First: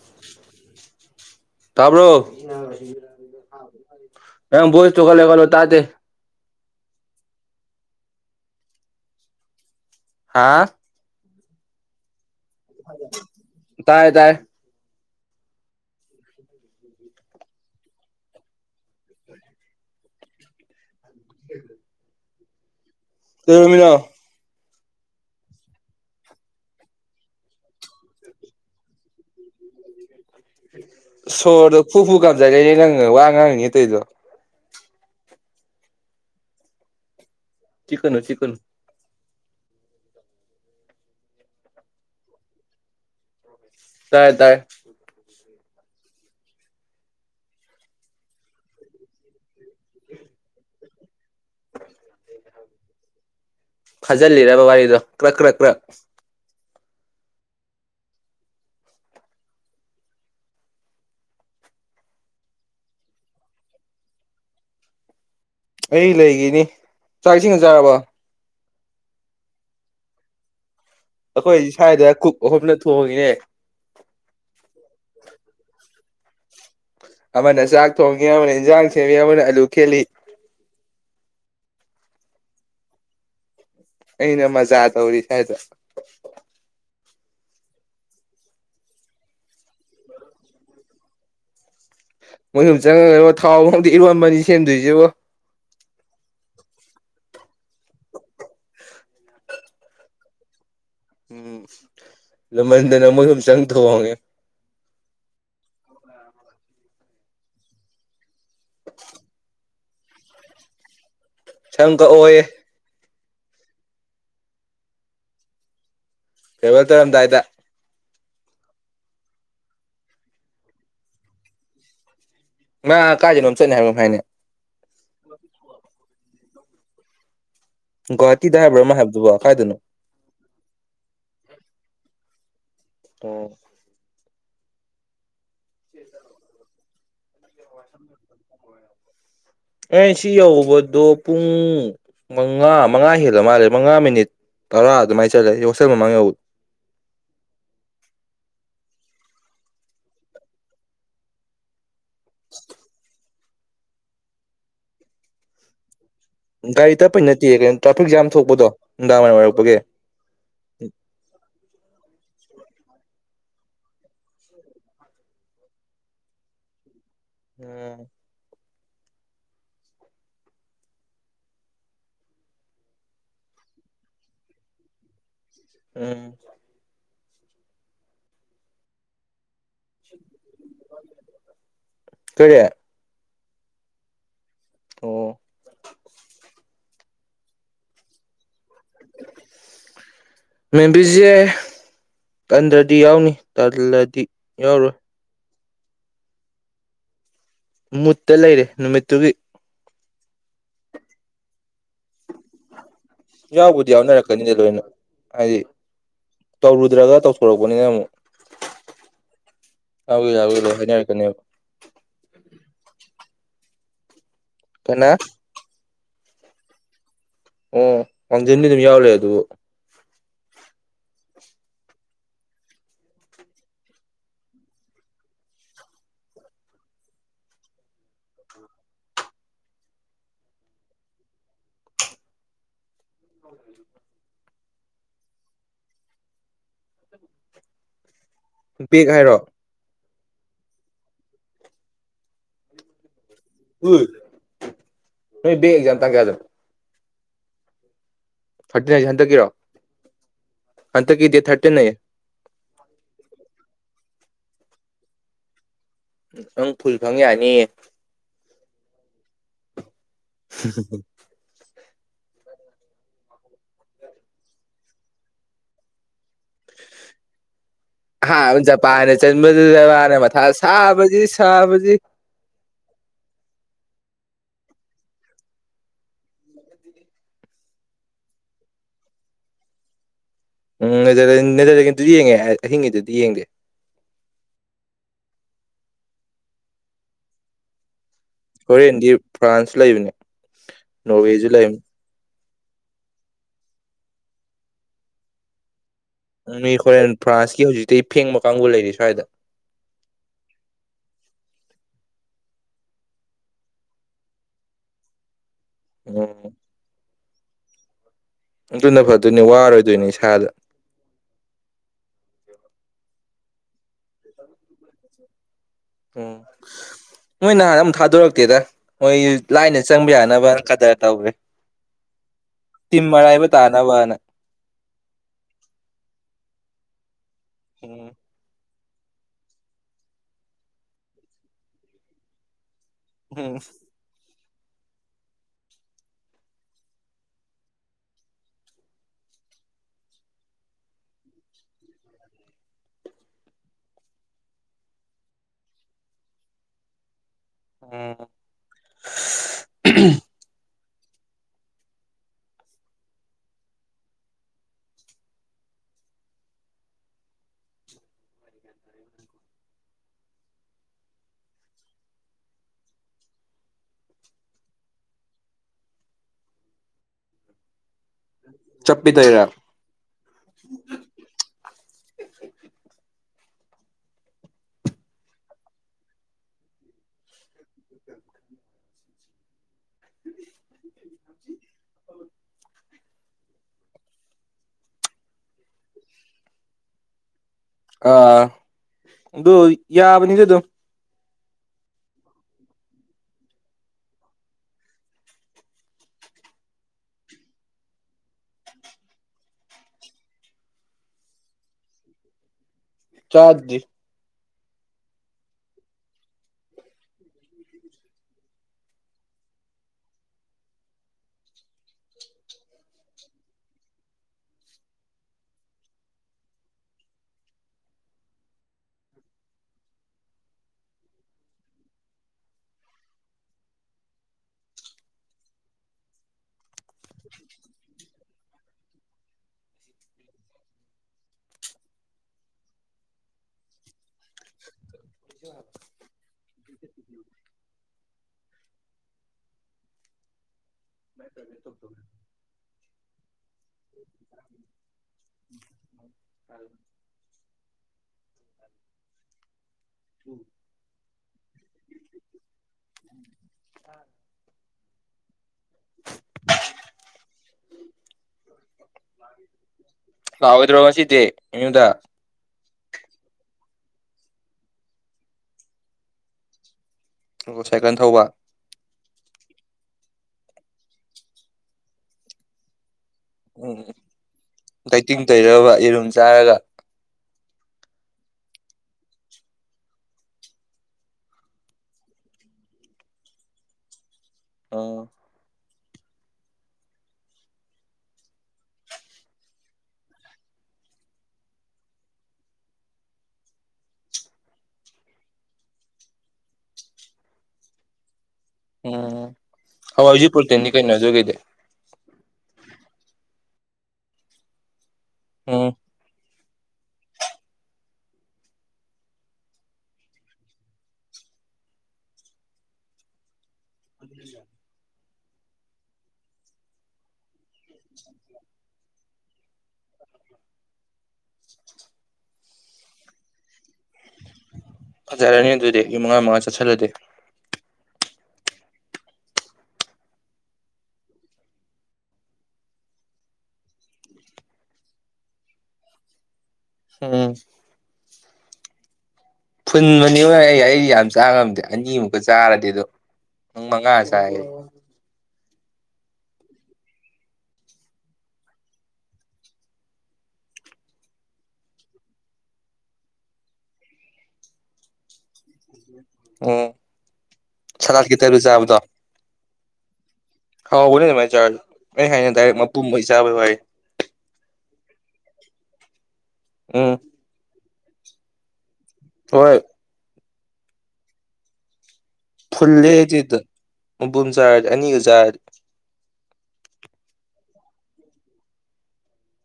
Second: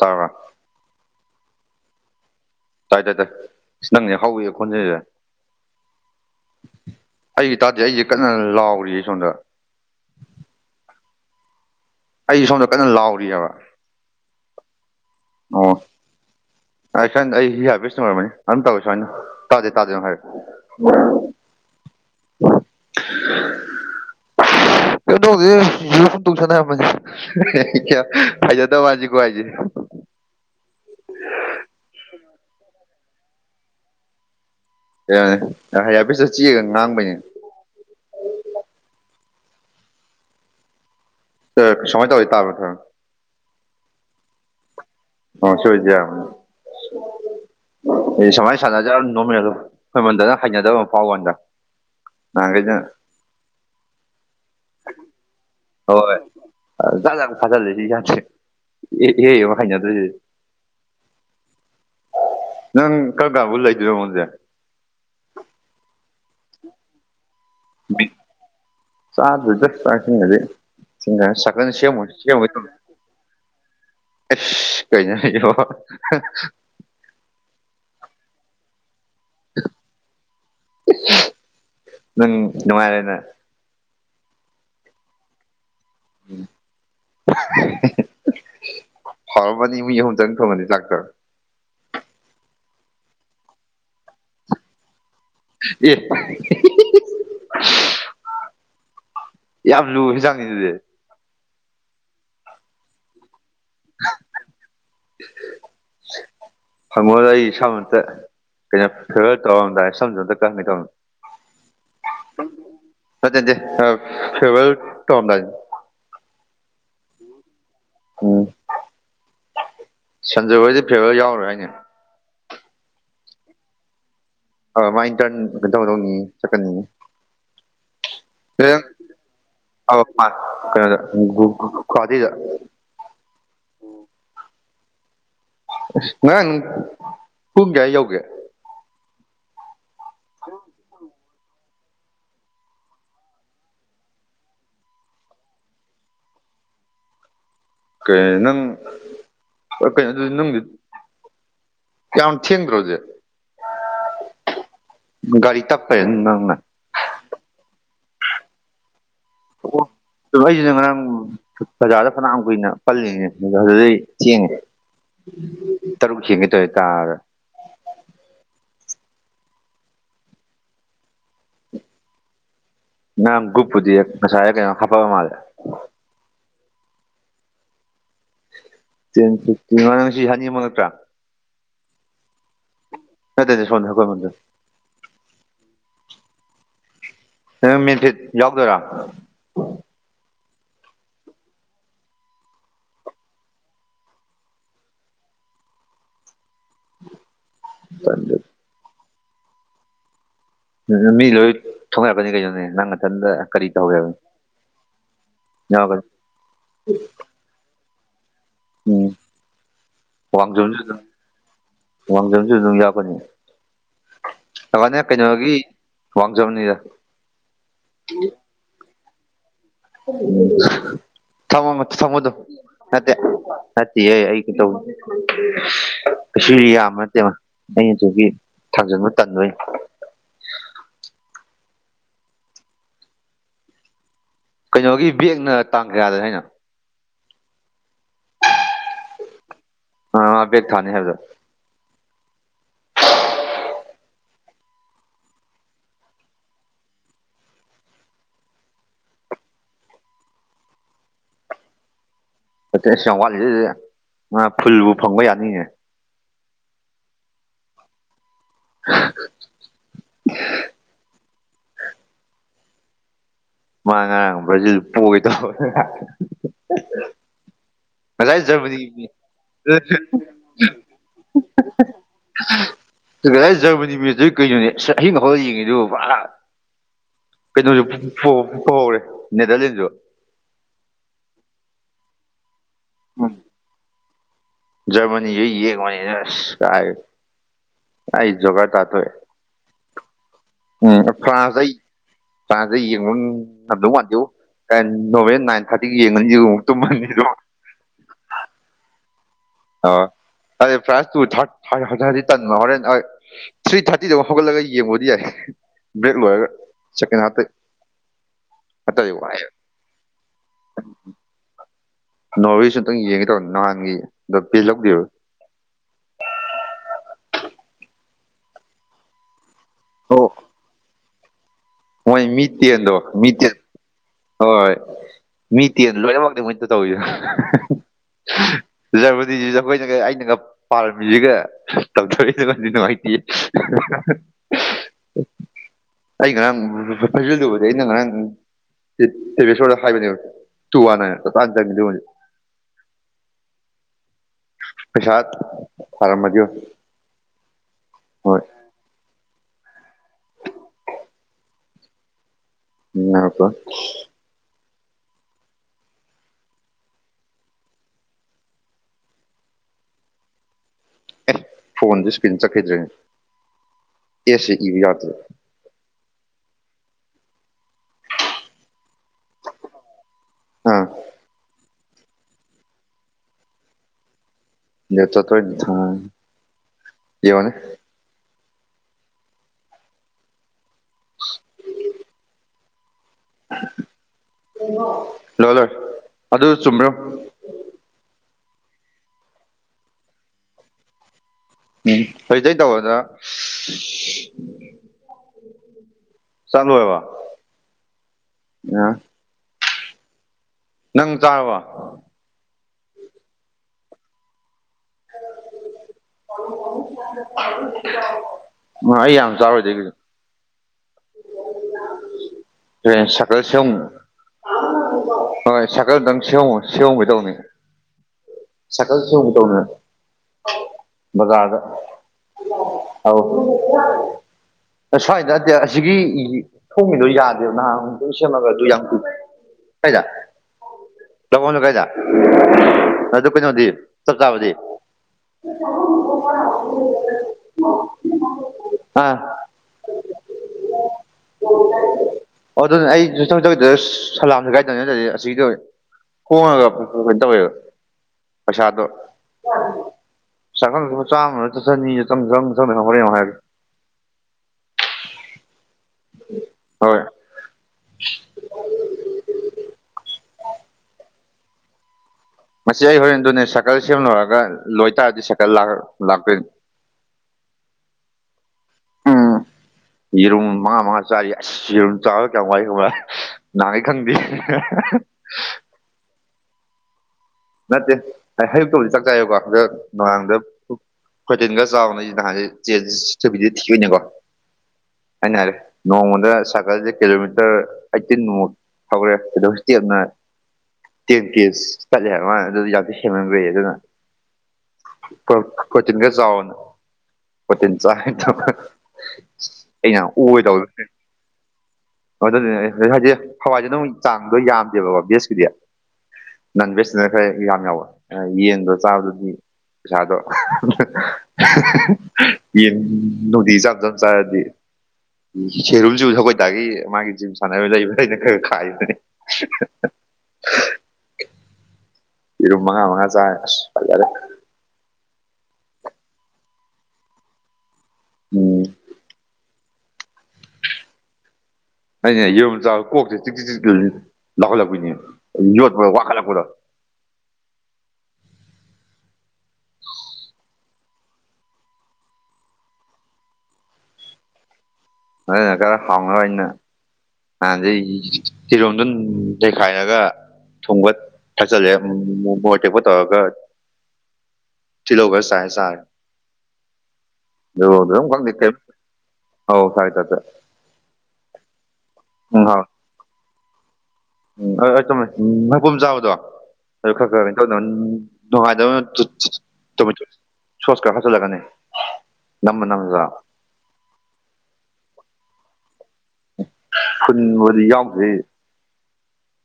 ꯇꯥꯉ ꯇꯥꯕ꯭ꯔꯣ ꯇꯥꯏ ꯑꯁ ꯅꯪꯅꯦ ꯍꯧꯋꯦ ꯑ ꯣꯁ ꯈꯣꯟꯖꯦꯜꯁꯦ ꯇꯨ ꯀꯂ ꯀꯂꯣ ꯇꯥꯇ ꯑꯩꯒꯤ ꯇꯥꯗꯦ ꯑꯩꯁꯦ ꯀꯟꯅ ꯂꯥꯎꯔꯤ ꯁꯣꯝꯗ ꯍꯥꯥ ꯑꯩ ꯁꯣꯝꯗ ꯀꯖꯟꯅ ꯂꯥꯎꯔꯤꯑꯕ ꯇꯥꯔꯦ ꯇꯥꯔꯦ ꯑꯣ ꯁꯥꯏ ꯑꯩ ꯍꯤ ꯍꯥꯏ ꯕꯤꯁꯅ ꯑꯣꯏꯔꯝꯃꯅꯤ ꯑꯗꯨꯝ ꯇꯧꯋꯦ ꯁꯨꯃꯥꯏꯅ ꯇꯥꯖꯦ ꯇꯥꯗꯦꯅ ꯍꯥꯏꯔ [inaudible] ꯀꯃꯤꯅꯣ ꯀꯗꯧꯁꯦ ꯍꯨꯟꯗꯣꯛꯁꯅꯔꯝꯃꯁꯦ ꯐꯩꯖꯗꯕ ꯍꯥꯏꯁꯤꯀꯣ ꯍꯥꯏꯁꯦ ꯎ ꯁꯣꯔꯗꯣ ꯐꯨ ꯐꯨ ꯀꯥꯝꯖꯥꯏ ꯂꯩꯅꯦ ꯅꯪ ꯋꯥ ꯉꯥꯡꯉꯉ ꯑꯇꯩꯗꯣ ꯑꯦꯅꯦ ꯍꯌꯥꯄꯤꯤꯁ ꯆꯦꯑꯒ ꯉꯥꯡꯕꯩꯅꯦ ꯆꯤꯛꯀꯅꯨ ꯆꯤꯛꯀꯅꯨ ꯁꯥꯏ ꯇ ꯑꯣꯏ ꯇꯥꯕꯊ ꯇꯥꯏꯌꯦ ꯇꯥꯏ ꯑꯣꯁꯗ ꯁꯃꯥꯏ ꯁꯥꯟꯅꯖ ꯅꯣꯡꯃ ꯑꯩꯃꯟꯗꯅ ꯍꯩꯅꯗꯕ ꯃꯄꯥꯎ ꯀꯥꯟꯗ ꯉ ꯀꯖ ꯐꯥꯖꯤꯜꯂꯤꯔꯕ ꯋꯥꯔꯤꯗꯣ ꯀ꯭ꯔꯛ ꯀ꯭ꯔ ꯀ꯭ꯔ ꯥꯂꯒ ꯐꯥꯖꯠ ꯂꯩꯁꯤ ꯌꯥꯦ ꯍꯦ ꯃꯈꯩꯅ ꯑꯗꯨ ꯅꯪ ꯀꯜꯒ ꯎꯜꯂꯥꯏꯗꯣ ꯃꯗꯦ ꯀ ꯂꯩꯈꯤꯅꯤ ꯆꯥꯛ ꯏꯁꯤꯡꯒ ꯆꯥꯔꯕ ꯆꯁ ꯑꯩꯈꯣꯏ ꯆꯗꯤ ꯁ꯭ꯋꯥꯏꯗ ꯀꯨꯛ ꯑꯍꯨꯝꯅ ꯊꯣꯡꯉꯤꯅꯦ ꯁꯀ ꯑ ꯀꯅ ꯑꯃꯅ ꯆꯥꯛ ꯊꯣꯡꯉꯤ ꯑꯃꯅ ꯏꯟꯁꯥꯡ ꯊ ꯁꯦꯝꯉ ꯑꯃꯅ ꯑꯂꯨ ꯈꯦꯠꯂꯤ ꯎꯪ ꯅꯨꯡꯉꯥꯏꯔꯦꯅꯦ ꯑꯩꯅ ꯃꯖꯥ ꯇꯧꯔꯤ ꯍꯥꯏꯥꯏꯗ ꯎ ꯍꯥꯎꯔꯃꯅꯤ ꯃꯤ ꯑꯍꯨꯝ ꯆꯪ ꯊꯣꯡꯉꯗꯤ ꯂꯥꯛꯇꯔ ꯃꯣꯏ ꯁꯨꯝ ꯆꯪꯉꯒꯕ ꯊꯥꯎ ꯐꯗꯤ ꯏꯔꯣꯟꯕꯅꯤ ꯁꯦꯝꯗꯣꯏꯁꯤꯕ ꯑꯦ [unintelligible] ꯌꯥꯝ ꯂꯨ ꯍꯦꯟꯖꯥꯡꯅꯤ ꯑꯗꯨꯗꯤ ꯎꯝ ꯂꯃꯟꯗꯅ ꯑꯃꯨꯛ ꯑꯗꯨꯝ ꯆꯪꯊꯣꯛꯍꯣꯡꯒꯦ ꯍꯪꯉꯣꯗ ꯑꯩ ꯏꯁꯥꯃꯇ ꯀꯩꯅꯣ ꯐꯦꯚꯔ ꯇꯧꯔꯝꯗꯥꯏ ꯖꯣ ꯀꯅꯤ ꯀꯃ ꯁꯪ ꯀ ꯑꯣꯏꯌꯦ ꯐꯦ ꯇ ꯀꯩꯕꯜ ꯇꯔꯝ ꯇꯥꯏꯗ ꯎꯝ ꯁꯟꯖꯣꯏ ꯍꯣꯏꯗꯤ ꯐꯦꯕꯔ ꯌꯥꯎꯔꯣꯏ ꯍꯥꯏꯅꯤ ꯃꯥ ꯀꯥꯖꯤꯅꯁ ꯍꯥꯏ ꯍꯥꯏꯅꯦ ꯑ ꯃꯥꯏꯟꯇꯔꯟ ꯀ ꯇꯧꯗꯧꯅꯤ ꯆꯠꯀꯟꯅꯤꯡꯉꯤ ꯒꯨꯍꯥꯇꯤꯗ ꯍꯥꯏꯕ꯭ꯔꯥ ꯑꯃ ꯍꯥꯏꯕꯗꯨꯕꯣ ꯀꯥꯏꯗꯅꯣ ꯃꯥ ꯀꯩꯅꯣꯗ ꯈꯋꯥꯗ ꯎꯝ ꯉꯔꯥꯡ ꯄꯨꯡ ꯀꯌꯥꯏ ꯌꯧꯒꯦ ꯑꯦ ꯁꯤ ꯌꯧꯕꯗꯣ ꯄꯨꯡ ꯃꯉꯥ ꯃꯉꯥ ꯍꯦꯜꯂ ꯃꯥꯜꯂꯦ ꯃꯉꯥ ꯃꯤꯅꯤꯠ ꯇꯔꯥ ꯑꯗꯨꯃꯥꯏ ꯆꯠꯂꯦ ꯑꯩ ꯋꯥꯣꯁꯦꯜ ꯃꯃꯥꯡ ꯌꯧ ꯀꯩ ꯅꯪ ꯑꯗꯨꯗꯤ ꯅꯪꯗꯤ ꯀꯦꯃꯣ ꯊꯦꯡꯦꯟ꯭ꯔꯣꯖꯦ ꯒꯥꯔꯤ ꯇꯞꯄꯥꯏ ꯒꯥꯔꯤ ꯇꯠꯄꯩ ꯅꯠꯇꯦ ꯀꯩꯅꯣ ꯇ꯭ꯔꯥꯐꯤꯛ ꯖꯥꯝ ꯊꯣꯛꯄꯗꯣ ꯅꯨꯡꯗꯥꯡ ꯋꯥꯏꯔꯝ ꯑꯣꯏꯔꯛꯄꯒꯤ ꯑꯣꯁꯤꯅ ꯉꯔꯥꯡ ꯖꯥꯗ ꯐꯅ ꯑꯩꯈꯣꯏꯅ ꯄꯜꯂꯤꯅꯦ ꯑꯗꯨꯗꯩ ꯊꯦꯡꯉꯦ ꯇꯔꯨꯛ ꯊꯦꯡꯒꯦ ꯇꯧꯔꯦ ꯀꯥꯔ ꯑꯝ ꯅꯒꯨꯨꯞꯄꯗꯤ ꯉꯁꯥꯏ ꯀ ꯍꯥꯄ ꯃꯥꯔꯦ ꯎꯝ ꯃ ꯁꯤ ꯍ ꯌꯦ ꯃꯣꯟ꯭ꯔ ꯀꯔꯤꯌꯥ ꯑꯗꯗꯦ ꯁꯣꯝꯗ ꯍꯀꯣꯏ ꯃꯗꯨ ꯑꯣ ꯎꯝ ꯃꯤꯁꯤꯠ ꯌꯎꯕꯗꯔꯥ ꯃꯕꯤꯁꯤꯦ ꯇꯟꯗ꯭ꯔꯗꯤ ꯌꯥꯎꯅꯤ ꯇꯜꯂꯗꯤ ꯌꯥꯎꯔꯣꯏ ꯃꯨꯠꯇ ꯂꯩꯔꯦ ꯅꯨꯃꯤꯠꯇꯨꯒꯤ ꯎꯝ ꯃꯤ ꯂꯣꯏ ꯊꯨꯒꯥꯏꯕꯥꯅꯤꯅꯦ ꯀꯩꯅꯣ ꯅꯪꯅ ꯌꯥꯎꯕꯨꯗꯤ ꯌꯥꯎꯅꯔꯛꯀꯅꯤꯗ ꯂꯣꯏꯅ ꯍꯥꯏꯗꯤ ꯌꯥꯎꯔꯛꯀꯅꯤ ꯇꯧꯔꯨꯗ꯭ꯔꯒ ꯇꯧꯊꯣꯔꯛꯄꯅꯤꯅ ꯑꯃꯨꯛ ꯎꯝ ꯌꯥꯎꯒꯦ ꯌꯥꯎꯒꯦ ꯂꯣꯏ ꯋꯥꯡꯖꯣꯝꯁꯨ ꯑꯗꯨꯝ ꯍꯥꯏꯅꯔꯛꯀꯅꯦꯕ ꯋꯥꯡꯖꯣꯝꯁꯨ ꯑꯗꯨꯝ ꯌꯥꯄꯅꯤ ꯑꯅꯦ ꯀꯅꯥ ꯀꯩꯅꯣꯒꯤ ꯋꯥꯡꯖꯕꯅꯤꯗ [unintelligible] ꯑꯣ ꯋꯥꯡꯖꯟꯕꯤ ꯑꯗꯨꯝ ꯌꯥꯎꯂꯦ ꯑꯗꯨꯕꯨ ꯊꯃꯣ ꯎꯝ ꯊꯝꯃꯣ ꯑꯗꯨꯝ ꯃꯦ ꯑꯠꯇꯦ ꯇ ꯁꯤꯔꯤꯌꯥ ꯃꯦ ꯃꯥ [unintelligible] ꯑꯩ ꯑꯗꯨꯒꯤ ꯊꯥꯡꯖꯟꯕ ꯇꯟꯗꯣꯏ ꯀꯩꯅꯣꯒꯤ ꯕꯦꯡꯅ ꯇꯥꯡ ꯀꯌꯥꯗꯅꯦ ꯍꯥꯏꯅꯣ ꯕꯦꯛ ꯍꯥꯏꯔꯣ ꯑꯕꯦꯒ ꯊꯥꯅꯤ ꯍꯥꯏꯕꯗ [unintelligible] ꯎ ꯅꯣꯏ ꯕꯥꯛ ꯑꯦꯖꯝ ꯗꯇꯦ ꯀꯌꯗꯅꯣ ꯊꯥꯔꯇꯤꯟ ꯍꯥꯏꯁꯦ ꯍꯟꯗꯛꯀꯤꯔꯣ ꯍꯟꯗꯛꯀꯤ ꯗꯦꯠ ꯊꯥꯔꯇꯤꯟ ꯅꯌꯦ ꯐ ꯑꯁ ꯌꯥꯝ ꯋꯥꯠꯂꯤꯗꯦ ꯃꯥ ꯐꯨꯜꯕꯨ ꯐꯪꯕ ꯌꯥꯅꯤꯅꯦ [unintelligible] ꯅꯪ ꯐꯨꯜ ꯐꯪ ꯌꯥꯅꯤꯌꯦ [inaudible] [inaudible] ꯎꯝꯝ ꯎꯝ [unintelligible] ꯃꯥ ꯉꯔꯥꯡꯕ꯭ꯔꯖꯤꯁꯨ ꯄꯒꯣꯏꯗꯧ ꯍꯥ ꯖꯄꯥꯟꯅ ꯆꯟꯕꯗꯨꯗ ꯃꯥꯅ ꯃꯊꯥ ꯁꯥꯕꯁꯤ ꯁꯥꯕꯁꯤ ꯉꯥꯗꯥꯏ ꯖꯔꯃꯅꯤ ꯃꯥꯠꯆ ꯀꯩꯅꯣꯅꯦ ꯑꯁ ꯆꯍꯤ ꯃꯈꯥꯎ ꯌꯦꯡꯉꯤꯗꯨ ꯀꯩꯅꯣꯁꯨ ꯐꯍꯧꯔꯦ ꯅꯦꯗꯔꯂꯦꯟꯁꯨ ꯎꯝ ꯅꯦꯥꯗꯦꯔꯂꯥꯟꯗ ꯑꯗꯨꯗꯤ ꯌꯦꯡꯉꯦ ꯑꯍꯤꯡꯒꯤꯗꯨꯗꯤ ꯌꯦꯡꯗꯦ ꯖꯔꯃꯅꯤ ꯑꯩ ꯌꯦꯂꯣꯏ ꯀꯥꯏꯗꯩꯩ ꯑꯩꯖꯒꯔ ꯍꯣꯔꯦꯟꯗꯤ ꯇꯥꯔꯒꯥ ꯐ꯭ꯔꯥꯟꯁ ꯂꯩꯕꯅꯦ ꯇꯣꯛꯑꯥ ꯎꯝ ꯅꯣꯔꯋꯦꯁꯨ ꯐ꯭ꯔꯥꯟꯁ ꯑꯩ ꯂꯩꯕꯅꯦ ꯐꯔꯥꯟꯁ ꯌꯦꯡꯕ ꯉꯝꯗꯧ ꯃꯥꯟꯗꯦꯕꯣ ꯀꯥꯏꯗꯒꯤ ꯅꯣꯡꯃꯗ ꯅꯥꯏꯟ ꯊꯥꯔꯇ ꯃꯤ ꯍꯣꯔꯦꯟ ꯐ꯭ꯔꯥꯟꯁꯀꯤ ꯍꯧꯖꯤꯛꯇꯤ ꯐꯦꯡꯕ ꯀꯥꯡꯕꯨ ꯂꯩꯔꯤ ꯁ꯭ꯋꯥꯏꯗ ꯑꯣ ꯑꯗ ꯄ꯭ꯔꯥꯏꯁ ꯇꯨ ꯊ ꯊꯥꯎ ꯇꯟꯕ ꯍꯣꯔꯦꯟ ꯊ꯭ꯔꯤ ꯊꯥꯔꯇꯤꯗꯕꯨ ꯍꯧꯒꯠꯂꯒ ꯌꯦꯡꯕꯕꯨꯗꯤ ꯌꯥꯏ [unintelligible] ꯕ꯭ꯔꯦꯛ ꯂꯣꯏꯔꯒ ꯎꯝ ꯁꯦꯀꯦꯟ ꯍꯥꯞꯇꯒꯤ ꯑꯗꯨꯅ ꯐꯠꯇꯣꯏꯅꯤ ꯋꯥꯔꯣꯏꯗꯣꯏꯅꯤ ꯏꯁꯥꯗ ꯅꯣꯁꯨ ꯑꯨꯇꯪ ꯌꯦꯡꯒꯦ ꯇꯧꯔ ꯅꯍꯥꯟꯒꯤ ꯑꯗꯣ ꯄꯦ ꯂꯧꯗꯔ ꯎꯝ ꯅꯣꯏ ꯅꯍꯥꯟ ꯑꯃ ꯊꯥꯗꯣꯔꯛꯇꯦꯗ ꯃꯣꯏ ꯂꯥꯏꯅ ꯆꯪꯕ ꯌꯥꯅꯕ ꯈꯗꯔ ꯇꯧꯈꯔꯔꯦ ꯍꯣꯏ ꯃꯤꯠꯇꯦꯟꯗꯎ ꯃꯤ ꯃꯤꯇꯩꯠꯇꯦꯟ ꯇꯥꯅꯕꯅ ꯍꯣꯏ ꯃꯤ ꯇꯦꯟ ꯂꯣꯏꯅꯃꯛꯇ ꯃꯣꯏꯗ ꯇꯧꯋꯨ ꯎꯝ ꯖꯔꯃꯅꯤꯅꯥ ꯑꯩꯈꯣꯏꯅꯒ ꯑꯩꯅꯒ ꯄꯥꯔꯝꯃꯤꯁꯤꯒ ꯇꯧꯗꯣꯔꯑꯦꯁꯤꯒ ꯌꯦ ꯎꯝ ꯑꯩ ꯉꯔꯥꯡ ꯐꯖꯤꯜꯂꯨꯕꯗꯤ ꯑꯩꯅ ꯉꯔꯥꯡ ꯁ ꯍꯥꯏꯕ ꯇꯨ ꯋꯥꯅ [unintelligible] ꯄꯩꯁꯥ ꯊꯔꯥꯃꯗꯤ ꯌꯦꯡ ꯑꯣ ꯎꯝ ꯎꯝ ꯑꯄꯣ [unintelligible] ꯑꯦ ꯐꯣꯟꯗꯨ ꯏꯁꯀ꯭ꯔꯤꯟ ꯆꯠꯈꯤꯗ꯭ꯔꯦꯅꯦ ꯑꯦꯁꯁꯦ ꯏꯕꯥ ꯌꯥꯗ ꯆꯞꯄꯤꯗ ꯌꯥꯝ ꯑꯥ ꯅꯇꯣ ꯌꯦ ꯋꯥꯣꯅꯦ ꯎꯝ ꯂꯣꯏ ꯂꯣꯏ ꯑꯗꯨ ꯆꯨꯝꯕ꯭ꯔꯣ ꯑꯥ ꯑꯗꯨ ꯌꯥꯕꯅꯤꯗꯤꯦ ꯑꯗꯨꯝ ꯎꯝ ꯍꯧꯖꯤꯗ ꯇꯧꯕꯗ ꯆꯂꯨ ꯑꯕ ꯑ ꯅꯪ ꯆꯥꯕ ꯆꯥꯗꯤ ꯑꯩ ꯌꯥꯝ ꯆꯥꯎꯥꯔꯣꯏꯗꯤ ꯀꯁꯨ [inaudible] ꯇꯦꯟ ꯁꯀꯜ ꯁꯤ ꯑꯃ ꯍꯣꯏ ꯁꯀꯜꯗꯪ ꯁꯦꯝꯨ ꯁꯦꯝꯍꯣꯡꯒꯗꯧꯅꯤ ꯁꯀꯜꯁꯨ ꯎ ꯇꯧꯅ ꯃꯒꯒ ꯍꯥꯎ ꯁ꯭ꯋꯥꯏꯗꯗꯤ ꯑꯁꯤꯒꯤ ꯊꯣꯡꯉꯗꯣ ꯌꯥꯗ ꯅꯍꯥꯟ ꯑꯗꯨꯝ ꯁꯦꯝꯃꯒ ꯑꯗꯨ ꯌꯥꯝ ꯇꯨꯏ ꯀꯗ ꯂ ꯀꯥꯏꯗ ꯑꯗꯨ ꯀꯩꯅꯣꯗꯤ ꯆꯞ ꯆꯥꯕꯗꯤ ꯑ [inaudible] ꯠꯇ ꯇ ꯑꯗꯨꯅ ꯑꯩ ꯁꯂꯥꯝꯁꯨ ꯀꯥꯏꯗꯕꯅꯤ ꯅꯠꯇꯗꯤ ꯑꯁꯤꯒꯤꯗ ꯍꯣꯡꯉꯒ ꯀꯩꯅ ꯇꯧꯋꯦꯕ ꯄꯁꯥ ꯑꯗꯣ ꯆꯀꯪ ꯆꯥꯝꯃꯗꯅ ꯍꯣꯔ ꯍꯥꯏꯔꯒꯦ ꯍꯣꯏ ꯥꯎꯗ꯭ꯔꯁꯤꯗꯦ ꯏ ꯊ ꯃꯁꯤ ꯑꯩ ꯍꯣꯔꯦꯟꯗꯨꯅꯦ ꯁꯥꯏꯀꯜ ꯁꯦꯝꯂꯨꯔꯒ ꯂꯣꯏꯇꯥꯔꯗꯤ ꯁꯥꯏꯀꯜ ꯂꯥꯛꯇꯣꯏꯅꯤ ꯑꯣ ꯁꯥꯏꯀꯜꯟ ꯊꯧꯕ ꯎꯝ ꯌꯦꯔꯨꯝ ꯃꯥ ꯃꯥꯥ ꯆꯔꯤ ꯏꯔꯨꯝ ꯆꯥ ꯀ ꯋꯥꯏꯨꯝꯕ ꯏ ꯎꯝ ꯈꯪꯗꯤ ꯗꯥꯏꯇꯤꯡ ꯇꯧꯔꯕ ꯌꯦꯔꯨꯝ ꯆꯥꯔꯒ ꯅꯠꯇꯦ ꯑꯌꯨꯛꯇꯕꯨꯗꯤ ꯆꯥꯛ ꯆꯥꯏꯌꯦꯀꯣ ꯑꯗ ꯅꯅꯨꯡꯍꯥꯡꯗ ꯍꯣꯏꯇꯤꯟꯒ ꯆꯥꯎꯅ ꯅꯍꯥꯟꯁ ꯆꯦꯟ ꯊꯨꯕꯤꯗꯤ ꯊꯤꯏꯅꯦꯀꯣ ꯎꯝ ꯍꯥꯏꯩꯅ ꯍꯥꯏꯔꯦ ꯅꯣꯡꯃꯗ ꯁꯥꯏꯀꯜꯁꯦ ꯀꯤꯂꯣꯃꯤꯇꯔ ꯑꯩꯠꯇꯤꯟꯃꯨꯛ ꯍꯧꯔꯦ ꯑ ꯍꯧꯖꯤꯛꯇ ꯌꯥꯝꯅꯔ ꯇꯤꯟ ꯇꯁ ꯆꯦ ꯍꯥꯏ ꯃꯥ ꯑꯗꯨ ꯌꯥꯦꯃ ꯑꯗꯨꯅ ꯄꯣꯆꯤꯟꯒꯎꯅ ꯄꯣꯆꯤꯟ ꯆ ꯎꯝ ꯍꯋꯥꯣꯏ ꯍꯧꯖꯤꯛ ꯄꯣꯜꯇꯤꯟꯅꯤ ꯀꯩꯅꯣꯗꯈꯩꯗꯤ ꯑꯗꯨ ꯍꯥꯏꯗꯤ ꯍꯋꯥꯏꯁꯦ ꯅꯝ ꯆꯥꯡꯗꯣ ꯌꯥꯝꯗꯦꯕ ꯚꯦꯖꯀꯤꯨꯗꯤ ꯎꯝ ꯅꯟ ꯚꯦꯖ ꯁꯤꯅ ꯈꯔ ꯌꯥꯝ ꯌꯥꯎꯋꯦ ꯌꯦꯟꯗ ꯆꯥꯕꯗꯨꯗꯤ ꯄꯩꯁꯥꯗꯣ ꯌꯦꯟ ꯅꯨꯡꯗꯤ ꯆꯥꯡ ꯆꯗꯤ ꯁꯦꯔꯨꯝꯁꯨ ꯊꯒꯣꯏꯇꯥꯒꯤ ꯃꯥꯒꯤ ꯖꯤꯝ ꯁꯥꯟꯅꯕ ꯂꯩꯕ ꯑꯩꯅ ꯈꯔ ꯈꯥꯏꯗꯅꯦ ꯏꯔꯨꯝ ꯃꯉꯥ ꯃꯉ ꯆ ꯐꯂꯔꯦ ꯐꯖꯔꯅꯤ ꯑꯗꯨꯗꯤ ꯑꯩꯨꯨꯝ ꯃꯉꯥ ꯃꯉꯥ ꯆꯠꯁꯜꯂꯗꯤ ꯎꯝ ꯑꯩꯅ ꯌꯦꯔꯨꯝ ꯆ ꯀꯣꯛꯁꯦ ꯆꯤꯛ ꯆꯤ ꯆꯤꯛ ꯂꯧꯥꯎꯈꯠꯂꯛꯄꯅꯦ ꯌꯣꯠꯄꯗ ꯋꯥꯈꯠꯂꯛꯄꯗꯣ ꯍꯝ ꯐꯨꯟ ꯃꯅꯤ ꯍ ꯑꯩ ꯑꯩꯗꯤ ꯌꯥꯝ ꯆꯥ ꯉꯝꯗꯦ ꯑꯅꯤꯃꯨꯛꯀ ꯆꯥꯔꯗꯤ ꯑꯗꯣ ꯎꯪ ꯃꯉꯁꯔꯦ ꯑꯗꯨ ꯀꯔ ꯍꯥꯎꯅꯅ ꯅꯥꯟꯩ ꯐꯤꯔꯣꯝꯗ ꯂꯩꯩꯈꯥꯏꯔꯒ ꯊꯨꯡꯕ ꯊꯥꯛꯆꯜꯂꯦ ꯃꯣꯔꯠ ꯇꯦꯛꯄ ꯇꯧꯔꯒ ꯊꯤꯂꯣꯒꯔ ꯁꯥꯥꯏ ꯁꯥꯔ ꯎꯝ ꯑ ꯁꯂꯥꯠꯀꯤ ꯐꯪ ꯇꯔꯨꯛ ꯍ ꯁꯥꯏ ꯇꯥꯏꯠꯇ ꯍꯥꯎ ꯍꯅꯦ ꯑꯗꯨꯃꯥꯏ ꯆꯥ ꯑꯩ ꯍꯥꯏꯅ ꯗꯥꯏꯔꯦꯛ ꯍꯥꯎꯋꯦ ꯃꯄꯨꯝꯕꯩ ꯆꯥꯕꯩ ꯋꯥ ꯎꯝ ꯍ ꯆꯝꯃꯦ ꯅꯪꯀꯝ ꯆꯥꯕꯗꯣ ꯑꯗꯨ ꯎꯝ ꯈꯔ ꯈꯔ ꯀꯩꯅꯅ ꯇꯧꯗꯅ ꯍꯣꯏ ꯅꯨꯡꯉꯥꯏꯕ ꯁꯁꯀꯥ ꯈꯆ ꯂꯒꯅꯤ ꯐꯨꯜꯂꯦꯗꯤꯗ ꯃꯕꯨꯖꯥꯔ ꯑꯅꯤꯖꯥꯠ ꯈꯨꯨꯟꯕꯨꯗꯤ ꯌꯥꯎꯗꯦ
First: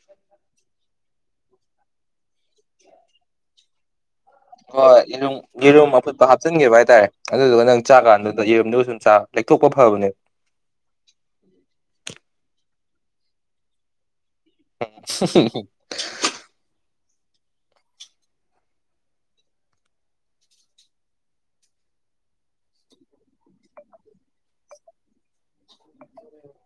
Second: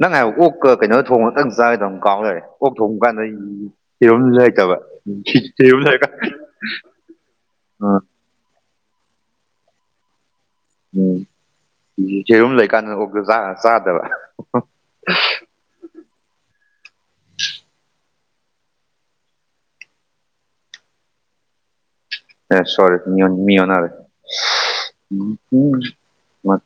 ꯅꯪ ꯍꯥꯏꯕ ꯑꯣꯛꯀ ꯀꯩꯅꯣ ꯊꯣꯡꯇꯪ ꯆꯥꯗ ꯀꯥꯎꯅꯔꯦ ꯑꯣꯛ ꯊꯣꯡꯕ ꯀꯥꯟꯗ ꯌꯦꯔꯨꯝ ꯂꯩꯇꯕ ꯍꯣꯏ ꯌꯦꯔꯨꯝ ꯌꯦꯔꯨꯝ ꯑꯐꯨꯠꯄ ꯍꯥꯞꯆꯤꯟꯒꯦꯕ ꯍꯥꯏꯇꯥꯔꯦ ꯑꯗꯨꯗꯨꯒ ꯅꯪ ꯑꯥ ꯆꯥꯛꯀꯥꯟꯗꯨꯗ ꯌꯦꯔꯨꯝꯗꯨ ꯎꯟ ꯂꯩꯊꯣꯛꯄ ꯐꯕꯅꯦ ꯎꯝ ꯁꯦꯔꯨꯝ ꯂꯩꯀꯥꯟꯗ ꯑꯣ ꯆꯥꯗꯕ [inaudible] ꯁꯔꯤꯐ ꯃꯤ ꯃꯤꯌꯅꯔꯦ ꯎ ꯎ ꯃꯠ